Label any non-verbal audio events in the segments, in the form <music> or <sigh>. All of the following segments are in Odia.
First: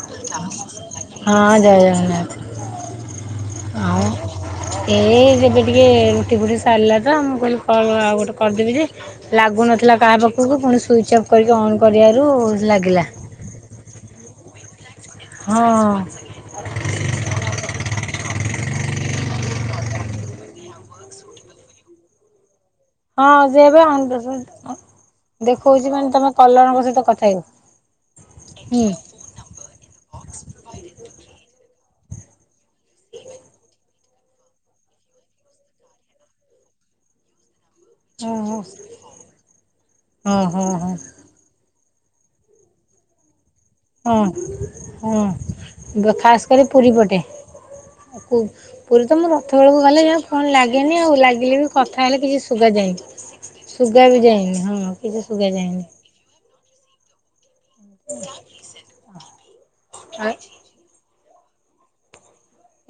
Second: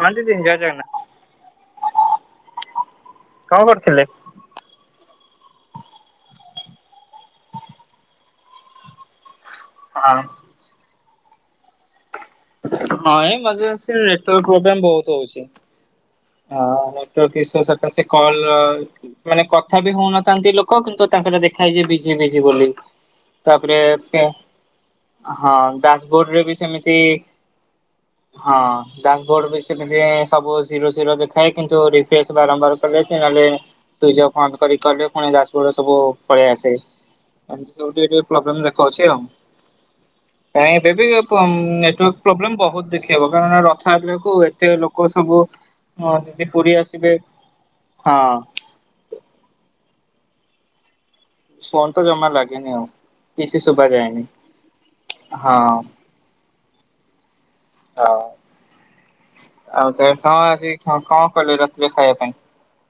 ହଁ ଦିଦି ଜୟ ଜଗନ୍ନାଥ ହଁ ଜୟ କଣ ଜଗନ୍ନାଥ। କରୁଥିଲେ? ଆଉ ଏଇ ଏବେ ଟିକେ ରୁଟି ଫୁଟି ସାରିଲା ତ, ମୁଁ କହିଲି କଣ ଆଉ ଗୋଟେ କରିଦେବି ଯେ? ଲାଗୁନଥିଲା ହଁ କାହା ପାଖକୁ ପୁଣି ସୁଇଚ୍ ଅଫ୍ କରିକି ଅନ୍ କରିବାରୁ ଲାଗିଲା। ମଝିରେ ସେ ନେଟୱାର୍କ ପ୍ରୋବ୍ଲେମ୍ ବହୁତ। ହଉଛି। ହଁ। ହଁ ନେଟୱାର୍କ ଇସ୍ୟୁ ସେଟା ସେ କଲ ମାନେ କଥା ବି ହଉନଥାନ୍ତି ଲୋକ, କିନ୍ତୁ ତାଙ୍କର ଦେଖା ହେଇଛି ବିଜି ବିଜି ବୋଲି। ହଁ ଯେ ତାପରେ ଏବେ <unintelligible> ହଁ ଦେଖଉଚି ମାନେ ଡାସବୋର୍ଡ ତମେ ରେ ବି କଲରଙ୍କ ସେମିତି ସହିତ କଥା ହେଇନ। ହଁ ଡ୍ୟାଶବୋର୍ଡ ବି ସେମିତି ସବୁ ଜିରୋ ଜି ଜିରୋ ଦେଖାଏ କିନ୍ତୁ ରିଫ୍ରେଶ୍ ବାରମ୍ବାର କଲେ କି ନହେଲେ ସୁଇଚ୍ ଅଫ୍ ଅନ୍ କରି କଲେ ଫୁଣି ଡ୍ୟାଶବୋର୍ଡରେ ସବୁ ପଳେଇ ଆସେ। ଆଜି ସିଏ ସବୁ ଟିକେ ଟିକେ ଓହୋ ପ୍ରୋବ୍ଲେମ୍ ଦେଖଉଛି ଆଉ। ହଁ ହଁ କାଇଁ ଏବେ ବି ନେ ନେଟୱାର୍କ ପ୍ରୋବ୍ଲେମ୍ ବହୁତ ଦେଖେଇବ। କାରଣ ର ହଁ ହୁଁ। ହଁ ଗ ଦିଦି ଖାସ୍ କରି ପୁରୀ ଆସିବେ ପଟେ। ହଁ ପୁ ପୁରୀ ତ ମୁଁ ରଥ ବେଳେ ପୁ ଗଲେ ଜମା ଫୋନ୍ ଲାଗେନି ଆଉ ଲାଗିଲେ ବି ଫୋନ ତ କଥା ହେଲେ ଜମା କିଛି ଲାଗେନି ଶୁଗା ଆଉ। କିଛି ଯାଏନି। ଶୁଭା ଶୁଗା ବି ଯାଏନି ହଁ କିଛି ଶୁଗା ହଁ ଯାଏନି। ହଉ। ଆଉ ଚେ କଁ ଆଜି କଁ କଁ କଲୁ ରାତିରେ ଖାଇବା ପାଇଁ?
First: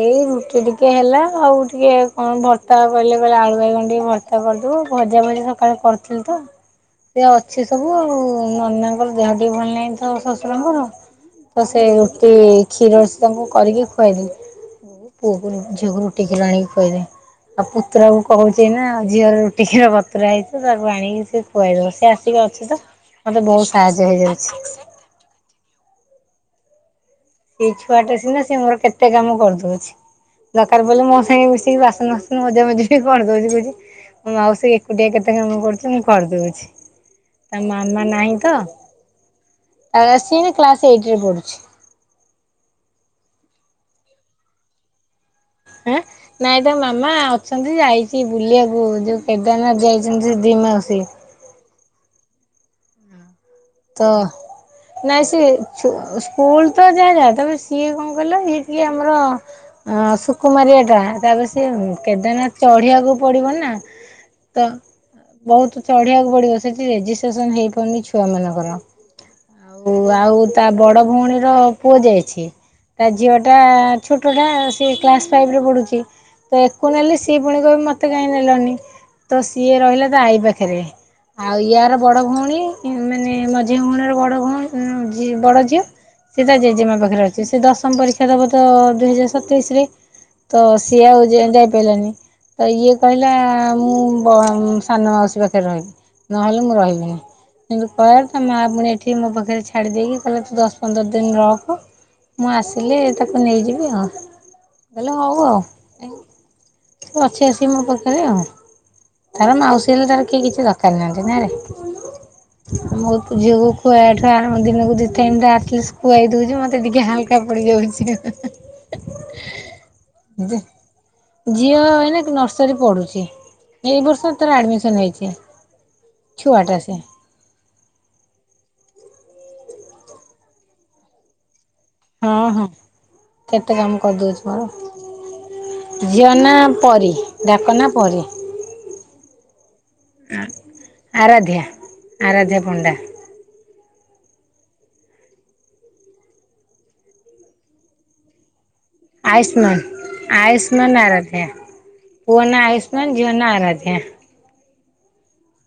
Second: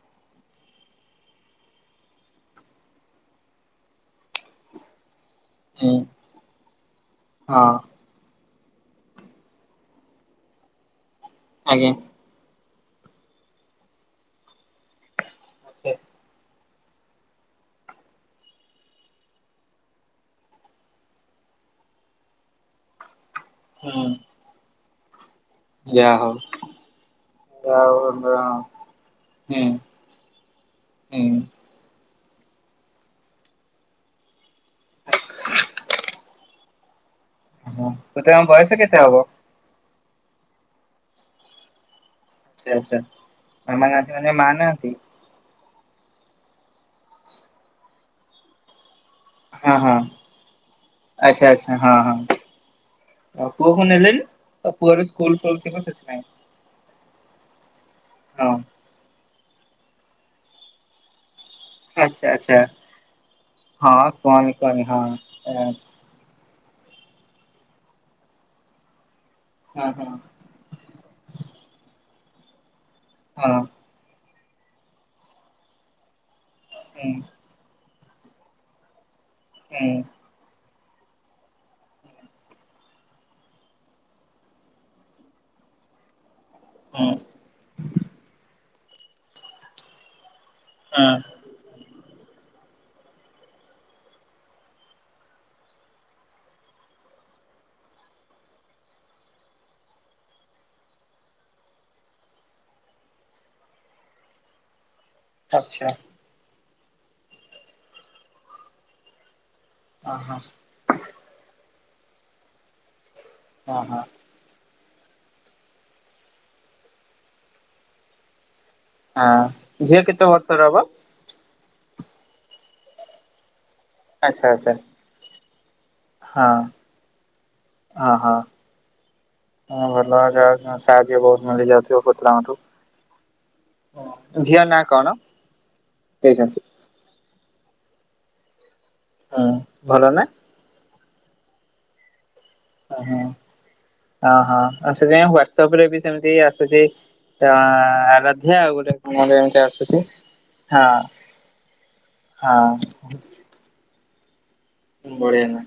ଏଇ ରୁଟି ଟିକେ ହେଲା ଆଉ ଟିକେ କଣ ଭର୍ତା କହିଲେ କହିଲେ ଆଳୁ ବାଇଗଣ ଟିକେ ଭର୍ତା କରିଦବୁ ଭ ଜା ଭଜି ସକାଳୁ ହୁଁ କରିଥିଲି ତ, ସିଏ ଅଛି ହଁ ସବୁ ଆଉ ନନାଙ୍କର ଦେହ ଟିକେ ଭଲ ନାହିଁ ତ ଶ୍ଵଶୁରଙ୍କର, ତ ସେ ଆଜ୍ଞା ରୁଟି କ୍ଷୀର ସବୁ କରିକି ଖୁଆଇଦେଲି। ପୁଅ କୁ ଝିଅ କୁ ରୁଟି କ୍ଷୀର ଆଣିକି ଖୁଆଇ ଦେଁ। ଆଉ ପୁତୁରାକୁ କହୁଚ଼ି ନା ଝିଅ ର ରୁଟି କ୍ଷୀର ବତୁରା ହେଇଛି ତାକୁ ଆଣିକି ସେ ଖୁଆଇଦବ। ସେ ଆସିଗ ଅଛି ତ ମତେ ବହୁତ ସାହାଯ୍ୟ ହେଇଯାଉଛି। ଯା ହଉ। ସିଏ ଆଉ ଛୁଆଟେ ସିନା ସିଏ ମୋର ହୁଁ କେତେ କାମ କରିଦୋଉଛି ଦରକାର ପଇଲେ ମୋ ସାଙ୍ଗେ ହୁଁ। ମିଶିକି ବାସନ ଫାସ୍ ମଜାମଜି ବି କରିଦୋଉଚି କୋହୁଚି ମୋ ମାଉସୀ ଏକୁଟିଆ କେତେ କାମ କରୁଚି ମୁଁ କରିଦୋଉଚି। ତା ମାମା ତତେ ନାହିଁ ଆମ ତ ବୟସ କେତେ ହବ? ଆ ସିଏ କ୍ଲାସ ଏଇଟରେ ପଢୁଛି। ଆଚ୍ଛା ଆଚ୍ଛା ମାମା ନାହାନ୍ତି ମାନେ ମା ନାଆନ୍ତି? ଆଁ ନାଇଁ ତା ମାମା ଅଛନ୍ତି ଯାଇଚି ବୁଲିବାକୁ ଯୋଉ ହଁ କେଦାରନାଥ ହଁ ଯାଇଚନ୍ତି ଦି ମାଉସୀ। ଆଚ୍ଛା ଆଚ୍ଛା ହଁ ହଁ। ଆଉ ପୁଅକୁ ତ ନେଲେନି ଆଉ ପୁଅର ନାଇ ସ୍କୁଲ ସିଏ ଖୋଲୁଥିବ ସେଥିପାଇଁ ଛୁ-ସ୍କୁଲ ତ ଯାହା ଯା ତାପରେ ସିଏ କଣ କହିଲ ହଁ ଇଏ ଟିଏ ଆମର ଅଁ ସୁକୁମାରିଆ ଟା ତାପରେ ସେ ଉଁ ଆଚ୍ଛା ଆଚ୍ଛା କେଦାରନାଥ ଚଢିବାକୁ ପଡିବ ନା ହଁ କହନି ତ କହନି ହଁ ହଁ ବୋହୁତ ଚଢିଆକୁ ପଡିବ ସ୍ ସେଠି ରେଜିଷ୍ଟେସନ୍ ହେଇପାରୁନି ଛୁଆମାନଙ୍କର। ଆଉ ହଁ ଆଉ ତା ବଡ ଭୋଉଣୀର ପୁଅ ଯାଇଛି। ତା ଝିଅଟା ହଁ ଛୋଟଟା ସିଏ କ୍ଲାସ ଫାଇଭରେ ପଢୁଛି। ତ ଆକୁ ହୁଁ ନେଲେ ସିଏ ପୁଣି କହିବ ମତେ କାହିଁ ନେଲନି ତ ସିଏ ହୁଁ ରହିଲା ତା ଆଈ ପାଖେରେ। ଆଉ ୟାର ବଡ ଭୋଉଣୀ ଇମେ ନେ ମଝିଆଁ ଭୋଉଣୀ ବଡ ଭଉ ଉଁ-ଝି-ବଡଝିଅ ସେ ତା ଜେଜେମା ହୁଁ ପାଖରେ ଅଛି ସେ ଦଶମ ପରୀକ୍ଷା ଦବ ତ ଦୁଇହଜାର ସତେଇଶିରେ। ତ ସିଏ ହଁ ଆଉ ଯେ-ଯାଇପାଇଲାନି। ତ ଇଏ କହିଲା ମୁଁ ବ-ସାନ ମାଉସୀ ପାଖରେ ରହିବି। ନହେଲେ ମୁଁ ରହିବିନି କିନ୍ତୁ ତ ତା ମାଆ ପୁଣି ଏଠି ମୋ ପାଖରେ ଛାଡି ଦେଇକି କହିଲା ତୁ ଦଶ ପନ୍ଦର ଦିନି ରଖ ମୁଁ ଆସିଲେ ତାକୁ ନେଇଯିବି ଆଉ। ମୁଁ କହିଲି ହୋଉ ଆଉ ଆଚ୍ଛା ସେ ଅଛି ଆସିକି ମୋ ପାଖରେ ଆଉ। ତାର ମାଉସୀ ହେଲେ ହଁ ତାର ହଁ କେହି କିଛି ଦରକାର ନାହାନ୍ତି ନାରେ ମୋ ଝିଅକୁ ହଁ ହଁ ଖୁଆବାଠୁ ଆରମ୍ଭ ଦିନକୁ ଦି ଟାଇମ୍ ତ ଆଟଲିଷ୍ଟ୍ ଖୁଆଇ ଦୋଉଚି ମତେ ଟିକେ ହାଲକା ପଡିଯାଉଚି। ହଁ ଝିଅ କେତେ ବର୍ଷର ହବ? ଝିଅ ଏଇନାକେ ନର୍ସରୀ ପଢ଼ୁଚି ଏଇ ବର୍ଷ ଆଚ୍ଛା ତାର ଆଚ୍ଛା ଆଡ଼ମିସନ ହେଇଚି। ଛୁଆଟା ସିଏ। ଅହ ହଁ ଭଲ ଆଉ ଯାହୋଉ ସେମାନ ସାହାଯ୍ୟ କରୁଚନ୍ତି ଯେହେତୁ ହଁ <unintelligible> ଓ ହଁ। କେତେ ଝିଅ ନାଁ କଣ? ଝିଅନା ତେଜସ୍ଵୀ ପରି ଡ଼ାକ ନା ପରି। ହୁଁ ଭଲ ନାଁ? ଆରାଧ୍ୟ୍ୟା ଆରାଧ୍ୟ୍ୟା ପଣ୍ଡା। ଅହଁ ଆଉ ସେଥିପାଇଁ ହ୍ଵାଟସପରେ ବି ସେମିତି ଆସୁଚି ତା ଆରାଧ୍ୟ୍ୟା ଆଉ ଗୋ ଆୟୁଷ୍ମାନ ଆୟୁଷ୍ମାନ ଆରାଧ୍ୟା। ହଁ ପୁଅ ନା ହଁ। ଆୟୁଷ୍ମାନ, ଝିଅ ନା ଆରାଧ୍ୟ୍ୟା। ବଢିଆ ନାଁ।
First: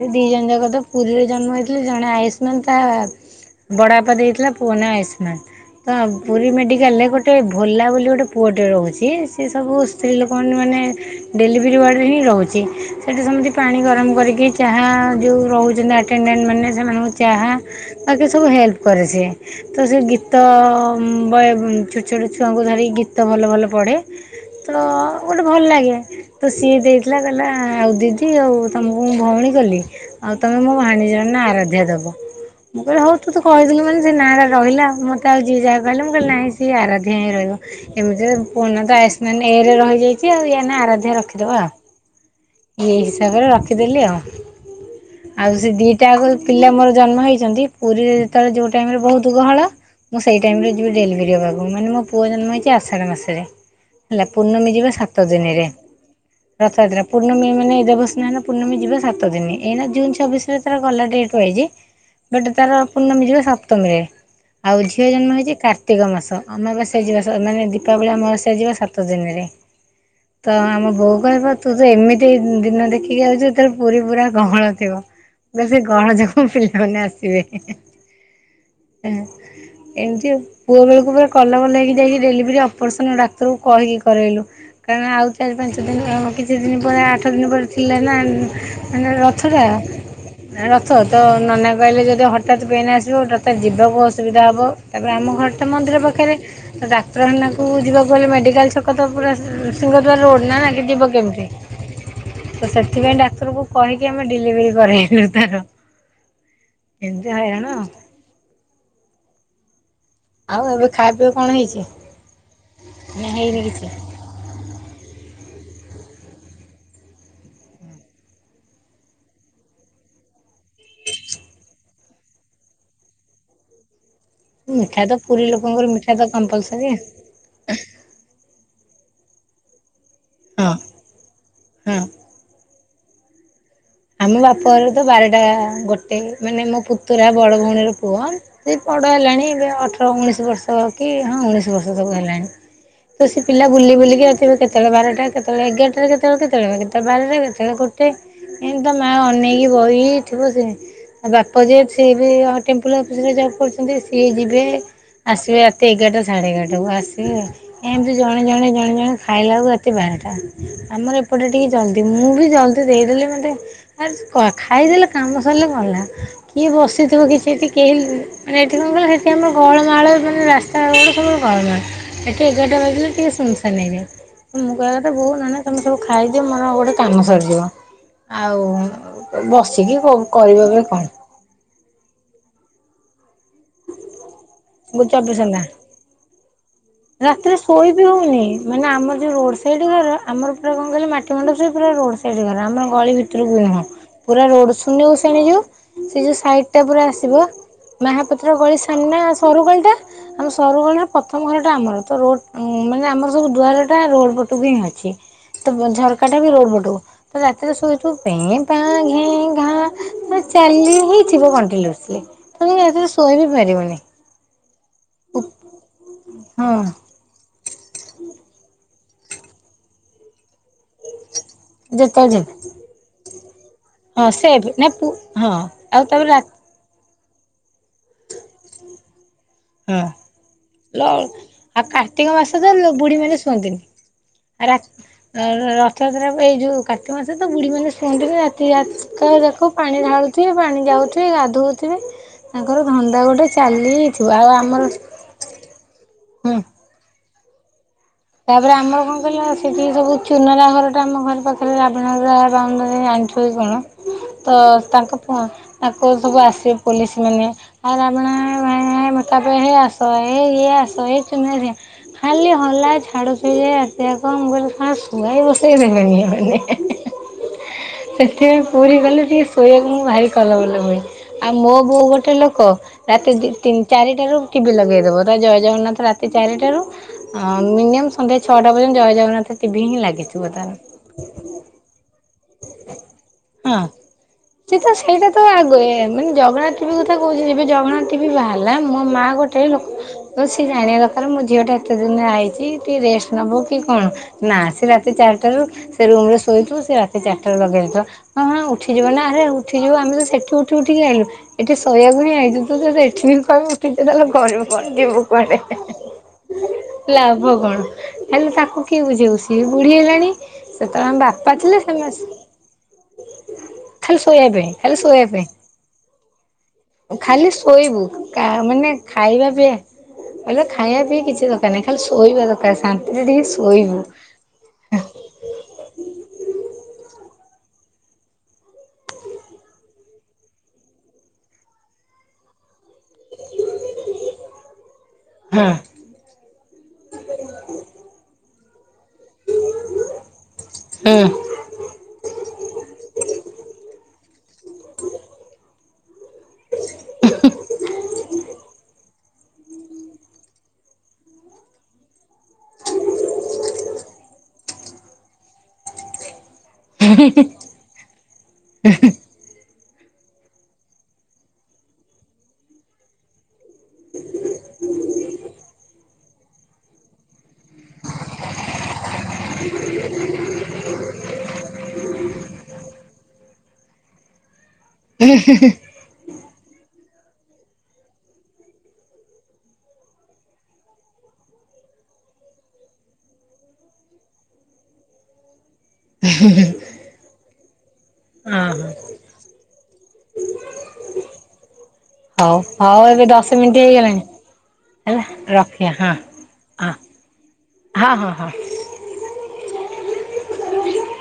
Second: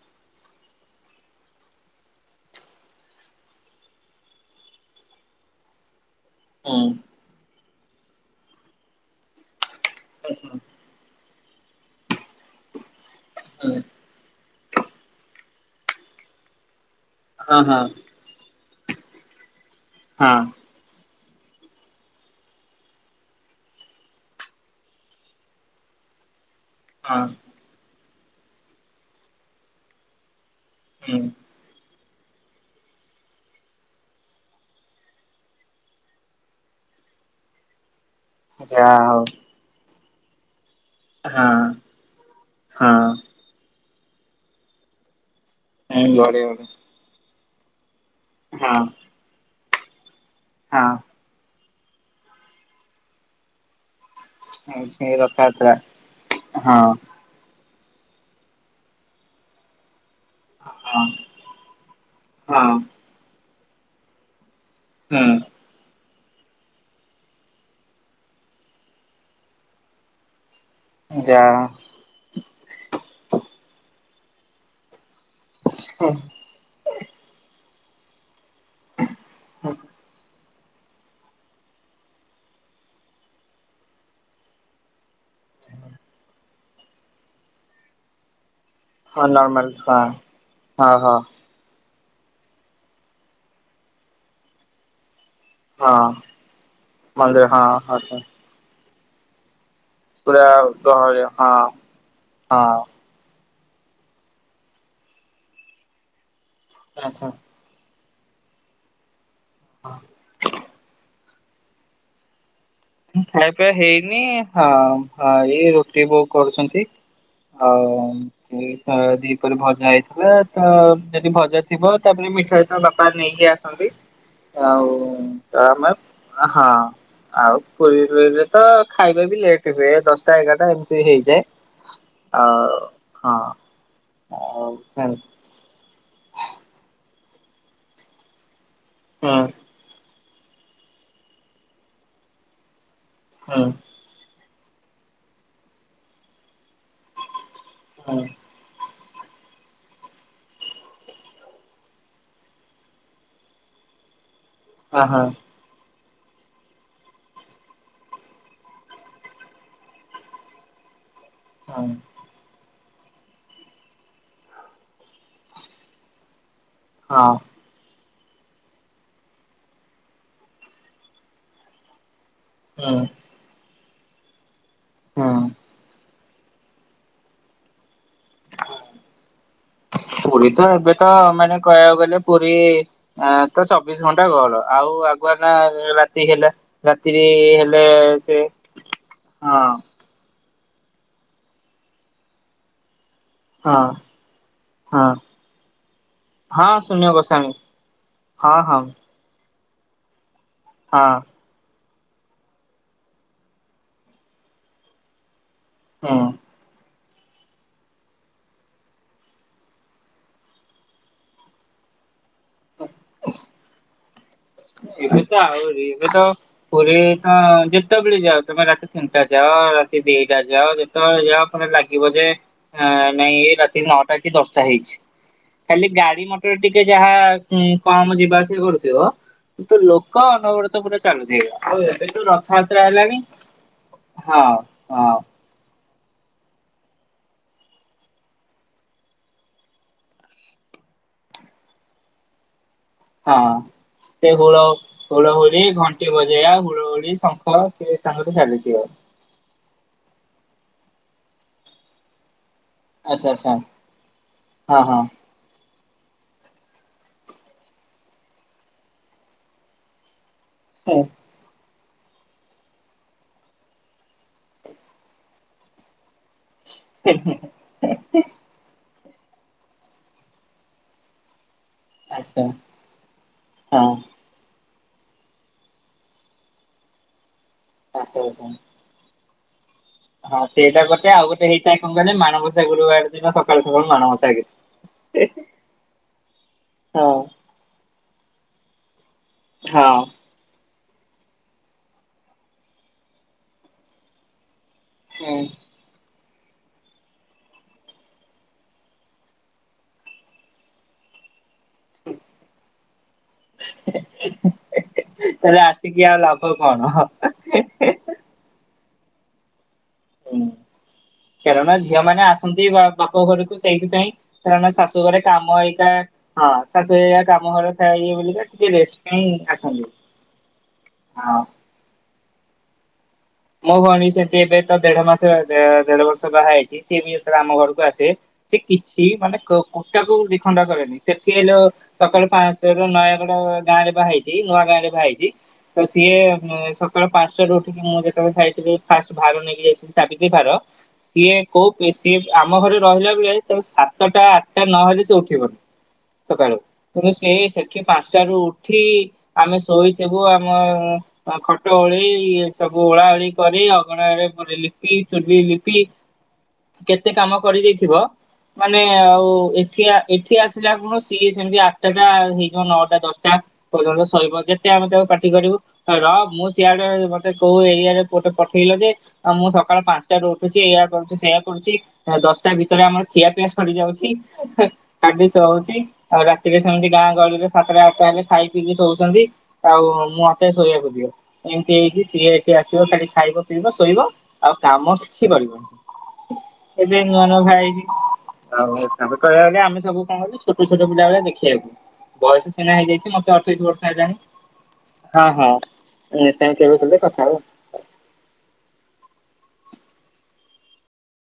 ସେ ଦିଜଣ ଯାକ ତ ପୁରୀରେ ଜନ୍ମ ହେଇଥିଲେ ଜଣେ ଆୟୁଷ୍ମାନ ତା ବଡବାପା ଦେଇଥିଲା ପୁଅ ନା ଆୟୁଷ୍ମାନ ତ ପୁରୀ ହୁଁ। ମେଡ଼ିକାଲରେ ଗୋଟେ ଭୋଲା ବୋଲି ଗୋଟେ ପୁଅଟେ ରହୁଚି ସିଏ ସବୁ ସ୍ତ୍ରୀ ଲୋକମାନେ ମାନେ ଡେଲିଭରି ୱାର୍ଡ଼ରେ ହିଁ ରହୁଚି ସେଠି ସେମିତି ପାଣି ହୁଁ ଗରମ କରିକି ଚାହା ଯୋଉ ରହୁଚନ୍ତି ଆଟେଣ୍ଡେଣ୍ଟମାନେ ସେମାନଙ୍କୁ ଚାହା ହଁ ହଁ ବାକି ସବୁ ହେଲପ୍ କରେ ସିଏ। ତ ସିଏ ଗୀତ ହଁ ଭଏ-ଛୋଟ ଛୋଟ ଛୁଆଙ୍କୁ ଧରିକି ଗୀତ ଭଲ ଭଲ ପଢ଼େ। ତ ଗୋଟେ ଭଲଲାଗେ। ତ ସିଏ ଦେଇଥିଲା ହଁ କହିଲା ଆଉ ଦିଦି ଆଉ ତମକୁ ମୁଁ ଭୋଉଣୀ କଲି ଆଉ ତମେ ମୋ ଭାଣୀଜୀର ନାଁ ହୁଁ ଆରାଧ୍ୟା ଦବ। ମୁଁ କହିଲି ହୋଉ ତୁ ତ କହିଦେଲୁ ମାନେ ସେ ନାଁଟା ରହିଲା ମତେ ଆଉ ଯିଏ ଯାହା କହିଲେ ମୁଁ କହିଲି ନାଇଁ ସିଏ ଆରାଧ୍ୟା ହିଁ ରହିବ। ଏମିତିରେ ପୁଅର ତ ଯାହା ହଉ। ଆୟୁଷ୍ମାନ ଏ ରେ ରହିଯାଇଚି ଆଉ ୟା ଆରାଧ୍ୟା ରଖିଦବା ହଁ ଆଉ ଇ ହଁ ହିସାବରେ ରଖିଦେଲି ଆଉ। ଆଉ ସେ ହୁଁ ଦିଟା ଯାକ ବଢିଆ ପିଲା ବଢିଆ ମୋର ଜନ୍ମ ହେଇଛନ୍ତି ପୁରୀରେ ଯେତେବେଳେ ଯୋଉ ହଁ ହଁ ଟାଇମରେ ବହୁତ ଗହଳ ମୁଁ ସେଇ ଟାଇମରେ ଯିବି ଡେଲିଭରି ହବାକୁ ମାନେ ମୋ ପୁଅ ଜନ୍ମ ହେଇଛି ଆଷାଢ଼ ମାସରେ। ହେଲା ପୂର୍ଣ୍ଣମୀ ଯିବା ସେ ସାତ ଦିନରେ ରଥଯାତ୍ରା ହଁ ରଥଯାତ୍ରା ପୂର୍ଣ୍ଣମୀ ଦେବସ୍ନାନ ପୂର୍ଣ୍ଣମୀ ଯିବା ସାତ ଦିନ ଏଇନା ଚବିଶରେ ତାର ଗଲା ହଁ ଡେଟ ପଲେଇଇଛି ବଟ ହଁ ତାର ପୂର୍ଣ୍ଣମୀ ଯିବ ସପ୍ତମୀରେ। ଆଉ ଝିଅ ଜନ୍ମ ହେଇଛି ହୁଁ କାର୍ତ୍ତିକ ମାସ ତ ଅମାବାସ୍ୟା ଯିବା ସାରିଲାଣି ଦୀପାବଳି ଅମାବାସ୍ୟା ଯିବା ସାତ ଦିନରେ ତ ଆମ ବୋଉ ଯା କହିବ ତୁ ତ ଏମିତି ଦିନ ଦେଖିକି ଆଉଛୁ ତ ପୁରୀ ପୁରା ଗହଳ ଥିବ। ଗହଳ ଯୋଗୁଁ ପିଲାମାନେ ଆସିବେ। ହ ଏମିତି ଆଉ। ପୁଅ ବେଳକୁ ପୁରା କଲବଲ ହେଇକି ଯାଇ ଡେଲିଭରି ଅପରେସନ୍ ଡାକ୍ତରକୁ କହିକି କରାଇଲୁ କାରଣ ଆଉ ଚାରି ପାଞ୍ଚ ଦିନ ଆଉ କିଛି ଦିନ ପରେ ଆଠ ଦିନ ପରେ ଥିଲେ ନା ମାନେ ହଁ ରଥ ଟା ନର୍ମାଲ ହଁ ରଥ ହଁ ହଁ ତ ନନା କହିଲେ ଯଦି ହଠାତ୍ ପେନ୍ ଆସିବ ତତେ ଯିବାକୁ ଅସୁବିଧା ହେବ ତାପରେ ଆମ ଘରଟା ମନ୍ଦିର ହଁ ପାଖରେ ତ ମନ୍ଦିର ଡାକ୍ତରଖାନାକୁ ହଁ ହଁ ଯିବାକୁ ହେଲେ ମେଡ଼ିକାଲ ଛକତ ପୁରା ସିଂହଦୁଆର ରୋଡ ପୁରା ନା ତା ଯିବ ଗହଳି କେମିତି ହଁ ହଁ ତ ସେଥିପାଇଁ ଡାକ୍ତର କୁ କହିକି ଆମେ ଡେଲିଭରି କରାଇଲୁ ତାର ଆଚ୍ଛା। ଏତେ ହଇରାଣ। ହଁ। ଆଉ ଏବେ ଖାଇବା ପିଇବା କଣ ହେଇଛି? ନା ଖାଇବା ପିବା କିଛି? ହେଇନି ହଁ ହ ଏଇ ରୁଟି ବଉ କରୁଛନ୍ତି। ହ ତ ଦି ପରେ ଭଜା ହେଇଥିଲା ତ ଯଦି ଭଜା ଥିବ ତାପରେ ମିଠା ତ ବାପା ନେଇକି ଆସନ୍ତି। ଆଉ ମିଠା ପୁରୀ ତ ଲୋକଙ୍କର ଆମେ ମିଠା ତ ହଁ କମ୍ପଲସରୀ ଆଉ ଡେଲି ତ ଖାଇବା ବି ଲେଟ ହୁଏ ଦଶଟା ଏଗାରଟା ହଁ ଏମିତି ହେଇଯାଏ ହଁ। ଆଉ ହଁ। ଆମ ଆଉ ବାପଘରେ ତ ହୁଁ ବାରଟା ଗୋଟେ ମାନେ ମୋ ପୁତୁରା ବଡ ଭଉଣୀର ପୁଅ ସେ ବଡ଼ ହୁଁ ହେଲାଣି ଏବେ ଅଠର ଉଣେଇଶ ବର୍ଷ କି ହଁ ଉଣେଇଶ ବର୍ଷ ସବୁ ହେଲାଣି। ତ ସେ ହୁଁ ପିଲା ବୁଲି ବୁଲିକି ଆସିବ କେତବେଳେ ବାରଟା କେତେବେଳେ ଏଗାରଟାରେ କେତେବେଳେ କେତେବେଳେ କେତେବେଳେ ବର ଟା କେତେବେଳେ ଗୋଟେ ହଁ ଏମିତି ତା ମା ଅନେଇକି ବଇଥିବ ଆଉ ବାପା ଯଏ ସିଏ ବି ଟେମ୍ପଲ ଅଫିସ ରେ ଯାଉ କରୁଛନ୍ତି ସିଏ ଯ ସେ ହଁ ଆସିବେ ରାତି ଏଗାରଟା ସାଢ଼େ ଏଗାରଟାକୁ ଆସିବେ ଏମିତି ଜଣେ ଜଣେ ଜଣେ ଜଣେ ଖାଇଲା ବେଳକୁ ରାତି ବାରଟା ଆମ ଏପଟେ ଟିକେ ହଁ ଜଲ୍ଦି ମୁଁ ବି ଜଲଦି ଦେଇଦେଲେ ମୋତେ ଆ କ ଖାଇଦେଲେ କାମ ସରିଲେ କଣ ହେଲା କିଏ ବସିଥିବ ହଁ କିସେଠି କେହି ମାନେ ଏଠି କଣ କହିଲେ ସେଠି ଆମର ଗହଳମାହଳ ମାନେ ରାସ୍ତା ସବୁ ଗହଳମାହଳ ଏଠି ଏଗାରଟା ହୁଁ ବାଜିଲେ ଟିକେ ସୁନସାନ ଏରିଆ ମୁଁ କହିବା କଥା ବହୁ ହୁଁ ତମେ ସବୁ ଖ ଖାଇଦିଅ ମୋର ଗୋଟେ କାମ ସରିଯିବ। ଆଉ ବସିକି ପୁରୀ ତ କରିବା ପାଇଁ ଏବେ ତ କଣ ମାନେ କହିବାକୁ ଗଲେ ପୁରୀ ତ ଚବିଶ ଘଣ୍ଟା ଗହଳ ଆଉ ଆଗୁଆ ଚବିଶ ନା ଘଣ୍ଟା ରାତି ହେଲା ରାତିରେ ହେଲେ ଶୋଇ ବିି ସେ ହଉନି ମାନେ ଆମର ଯୋଉ ରୋଡ ହଁ ସାଇଡ ଘର ଆମର ପୁରା କଣ କିଲେ ମାଟି ମଣ୍ଡ ସ ପୁରା ରୋଡ ସାଇଡ ଆମ ଗଳି ଭିତ ଭିତରକୁ ହଁ ନୁହଁ ପୁରା ରୋଡ ହଁ ସୁନୁଷଣି ଯଉ ହଁ ସାଇଟଟ ପୁରା ସୁନୀୟ ଆସିବ ଗୋସ୍ୱାମୀ ମହାପାତ୍ର ହଁ ଗଳି ହଁ ସାମ୍ନା ସରୁଗଳି ଟା ଆମ ସରୁଗଳିର ହଁ ପ୍ରଥମ ଘର ଆମର ତ ରୋ ମାନେ ଆମର ସବୁ ଦୁଆର ଟା ରୋଡ ପଟକୁ ହିଁ ଅଛି। ତ ହୁଁ ଝରକାଟା ବି ରୋଡ ପଟୁ ତ ରାତିରେ ଶୋଇଥିବୁ ପେଁ ପାଁ ଘେଁ ଘାଁ ଚାଲିହିଥିବ କଣ୍ଟିନିଓସଲି। ତେ ଏଥିରେ ଶୋଇ ବି ପାରିବନି। ଏବେ ତ ଆହୁରି ଏବେ ତ ହଁ। ପୁରୀ ତ ହଁ ଯେତେବେଳେ ଯାଅ ତମେ ରାତି ତିନିଟା ଯାଅ ରାତି ଦିଟା ଯାଅ ଯାଅ ଯେତେବେଳେ ଯା ଲାଗିବ ଯେ ଯେତେବେଳେ ଯିବେ ନାଇଁ ଏ ରାତି ନଅଟା ହଁ କି ସେଭ୍ ଦଶଟା ନା ହେଇଛି। ପୁ ହଁ ଖାଲି ଆଉ ଗାଡି ତାପରେ ରା ମଟର ଟିକେ ଯାହା ଉ କମ ଯିବା ଆସିବା କରୁଥିବ ତୁ ହଁ ଲୋକ ଅନବରତ ପୁରା ଲ ଚାଲୁଥିବେ ଆଉ ଏବେଠୁ କାର୍ତ୍ତିକ ମାସ ତ ରଥଯାତ୍ରା ବୁଢୀ ହେଲାଣି ମାନେ ଶୁଅନ୍ତିନି ହଁ ହଁ। ରଥଯାତ୍ରାକୁ ଏଇ ଯୋଉ କାର୍ତ୍ତିକ ମାସରେତ ବୁଢୀ ମାନେ ଶୁଅନ୍ତିନି ରାତି ଯାକ ଯାକ ପାଣି ଢାଳୁଥିବେ ପାଣି ଆଣି ଯାଉଥିବେ ଗାଧଉଥିବେ ଧନ୍ଦା ହଁ ଗୋଟେ ଚାଲିଥିବ ସେ ଆଉ ହୁଳ ଆମର ହୂଳହୁଳି ଘଣ୍ଟି ବ ବେଳା ହୁଁ ହୁଳହୁୁଳି ଶଙ୍ଖ ସେ ତାଙ୍କର ତାପରେ ଚାଲିଥିବ। ଆମର କଣ କହିଲ ସେଠି ସବୁ ଚୁନରା ଘରଟା ଆମ ଘର ପାଖରେ ରାବଣ ଦ <unintelligible> ଆଚ୍ଛା ଆଣିଥିବ କି ଆଚ୍ଛା କଣ ତ ହଁ ହଁ ତାଙ୍କ ପୁ ତାଙ୍କ ଘରୁ ସବୁ ଆସିବେ ପୋଲିସ ମାନେ ଆ ଭାଇ ମାନେ ମୁତାପ ହେଇ ଆସ ଏ ଇଏ ହୁଁ, ଆସ ହେ ଚୁନରି ଖାଲି ହଲା ଛାଡ଼ୁଛି ଯେ ରାତିଯାକ ମୁ କହିଲି କଣ ଶୁଆଇ ବସେଇ ଦେବେନି ଏବେ। ହୁଁ ହଁ। ସେଥିପାଇଁ ପୁରୀ ଗଲେ ଟିକେ ଶୋଇବାକୁ ମୁଁ ଭାରି କଲବଲ ହୁଏ। ଆଉ ମୋ ବୋଉ ଗୋଟେ ଆଚ୍ଛା ଲୋକ ରାତି ଦି ତିନି ହଁ ଚାରିଟାରୁ ଟିଭି ଲଗେଇଦବ ତା ଜୟ ଜଗନ୍ନାଥ ରାତି ଚାରିଟାରୁ ଅ ମିନିମମ୍ ଆଚ୍ଛା ସନ୍ଧ୍ୟା ଆଚ୍ଛା। ଛଅଟା ପର୍ଯ୍ୟନ୍ତ ଜୟ ଜଗନ୍ନାଥ ଟିଭି ହିଁ ହଁ ଲାଗିଥିବ ତାର ସେଇଟା କଥା ଆଉ ଗୋଟେ ହେଇଥାଏ କଣ କହିଲେ ମାଣବସା ଗୁରୁବାର ଦିନ ସକାଳୁ ହଁ। ସକାଳୁ ମାଣବସା ଗୀତ। ସେ ତ ସେଇଟା ତ ଆଗେ ଏ ମାନେ ଜଗନ୍ନାଥ କଥା ବି ହଁ କଥା କହୁଛି ଏ ଜଗ ଆଁ ଟିଭି ବାହାରିଲା ମୋ ମା ଗୋଟେ ଲୋକ ହଁ ରୋଷେଇ ସା ଜାଣିବା ଦରକାର ମୋ ଝିଅଟା ଏତେ ଦିନରେ ଆଇଛି ଟିକେ ରେଷ୍ଟ ନବ କି କଣ ନା ସେ ସେ ରାତି ହୁଁ, ଚାରିଟାରୁ ସେ ରୁମ ରେ ଶୋଇଥିବ ସେ ରାତି ସେ ଚାରିଟା ଲଗେଇ ଦେଇଥିବ ଉଠିଯିବ ନା ଆରେ ଉଠିଯିବ। ଆମେ ତ ସେଠି ଉଠି ଉଠି କି ଆଇଲୁ ଏଠି ଶୋଇବାକୁ ହିଁ ଆଇଚୁ ତୁ ଯଦି ଏଠି ବି କହିବୁ ଉଠିଯା ତାହେଲେ କରିବୁ କଣ ଯିବୁ କୁଆଡେ? ତାହେଲେ ଆସିକି ଆଉ ଲାଭ କଣ? ଲାଭ କଣ ହେଲେ ତାକୁ କିଏ ବୁଝେଇବୁ ସିଏ ବୁଢି ହେଲାଣି ହୁଁ। ସେତେବେଳେ ଆମ ବାପା କାରଣ ଥିଲେ ଝିଅ ସେମାନେ ମାନେ ଆସନ୍ତି ବା ବାପ ଘରକୁ ସେଇଥିପାଇଁ ଖାଲି ଶୋଇବା କାରଣ ପାଇଁ ଖାଲି ଶାଶୁ ଘରେ ଶୋଇବା ପାଇଁ କାମ ହେଇଥାଏ ହଁ ଶାଶୁ ସେ ଏଇଆ ଖାଲି କାମ ଘରେ ଥାଏ ଶୋଇବୁ ଇଏ ବୋଲିକା ଟିକେ ରେଷ୍ଟ ପାଇଁ ଆସନ୍ତି। ଭଲ ଖାଇବା ପିଇବା ହଁ କିଛି ଦରକାର ନାହିଁ ଖାଲି ଶୋଇବା ଦରକାର ସାନ୍ତ୍ ମୋ ଭଉଣୀ ସେମତି ଏବେ ତ ଦେଢ ମାସ ଦେଢ ବର୍ଷ ବାହା ହେଇଛି ସିଏ ବି ଆମ ଘରକୁ ଆସେ ସେ କିଛି ମାନେ କୁଟାକୁ ବି ଦିଖଣ୍ଡ କରେନି ସେଠି ହେଲେ ସକାଳୁ ନାଶୁର ର ନୟାଗଡା ଗାଁ ରେ ବାହାହେଇଚି ନୂଆ ଗାଁରେ ବାହାହେଇଛି। ହଁ ତ ସିଏ ସକାଳ ପାଞ୍ଚଟାରୁ ଉଠିକି ମୁଁ ଯେତେବେଳେ ଯାଇଥିଲି ଫାଷ୍ଟ ଭାର ନେଇକି ଯାଇଥିଲି ସାବିତ୍ରୀ ଭାର ହୁଁ ସିଏ କୋଉ ପି ସିଏ ଆମ ଘରେ ରହିଲା ଭଳିଆ ତମେବ ସାତଟା ଟା ନହେଲେ ସେ ଉଠିବନି। ସକାଳୁ କିନ୍ତୁ ସେ ସେଠି ପାଞ୍ଚଟାରୁୁ ଉଠି ଆମେ ଶୋଇଥିବୁ ଆମ ଖଟ ଓଳି ଏ ସବୁ ବୁ ଓଳା ଓଳି କରି ଅଗନା ରେ ଲିପି ଚୁଲି ଲିପି କେତେ କାମ କରିଦେଇଥିବ ମାନେ ଆଉ ଏଠ ଏଠି ଏଠି ଆସିଲା ଆପଣ ସିଏ ସେମିତି ଆଠଟା ଟା ହେଇଯିବ ନଅଟା ଦଶଟା ପର୍ଯ୍ୟନ୍ତ ଶୋଇବ ଯେତେ ଆମେ ତାକୁ ପାଟି କରିବୁ ର ମୁଁ ସିଆଡେ ମତେ କୋଉ ଏରିଆରେ ଗୋଟେ ପଠେଇଲ ଯେ ମୁଁ ସକାଳ ପାଞ୍ଚଟାରୁ ଉଠୁଛି ଏୟା କରୁଛି ସେଇଉ କରୁଛି ଦଶ ଶ ଟା ଭିତରେ ଆମର ଖିଆ ପିଆ ସରି ଯାଉଛି ତା ହଉଛି ଆଉ ରାତିରେ ସେମିତି ଗାଁ ଗହଳିରେ ସାତଟରେ ଆଠ ହେଲେ ଖାଇ ପିଇକି ଶୋଉଛନ୍ତି ଆଉ ମୁଁ ମତେ ଶୋଇବାକୁ ଦିଅ ଏମିତି ହେଇକି ସିଏ ଏଠି ଆସିବ ଖାଲି ଖାଇବ ପିଇବ ଶୋଇବ ଆଉ କାମ କିଛି କରିବନି ଏବେ ନୁଆ ନୁଆ ବାହା ହେଇଛି। ଆଉ ହଁ ତାପରେ ଏ ଇତ ଆମେ ସବୁ କଣ କରୁ ଛୋଟ ଛୋଟ ପିଲା ବଆ ଦେଖିବାକୁ। ବୟସ ହଉ ସିନା ହଉ ହେଇଯାଇଛି ଏବେ ମତେ ଦଶ ଅଠେଇଶି ବର୍ଷ ମିନିଟ ହେଲାଣି ହେଇଗଲାଣି ହେଲା ହଁ ହଁ। ରଖିବା ନିଶ୍ଚୟ କେବେ ହଁ ହଁ କେବେ କଥା ହବା। ହଁ ହଁ ହଁ।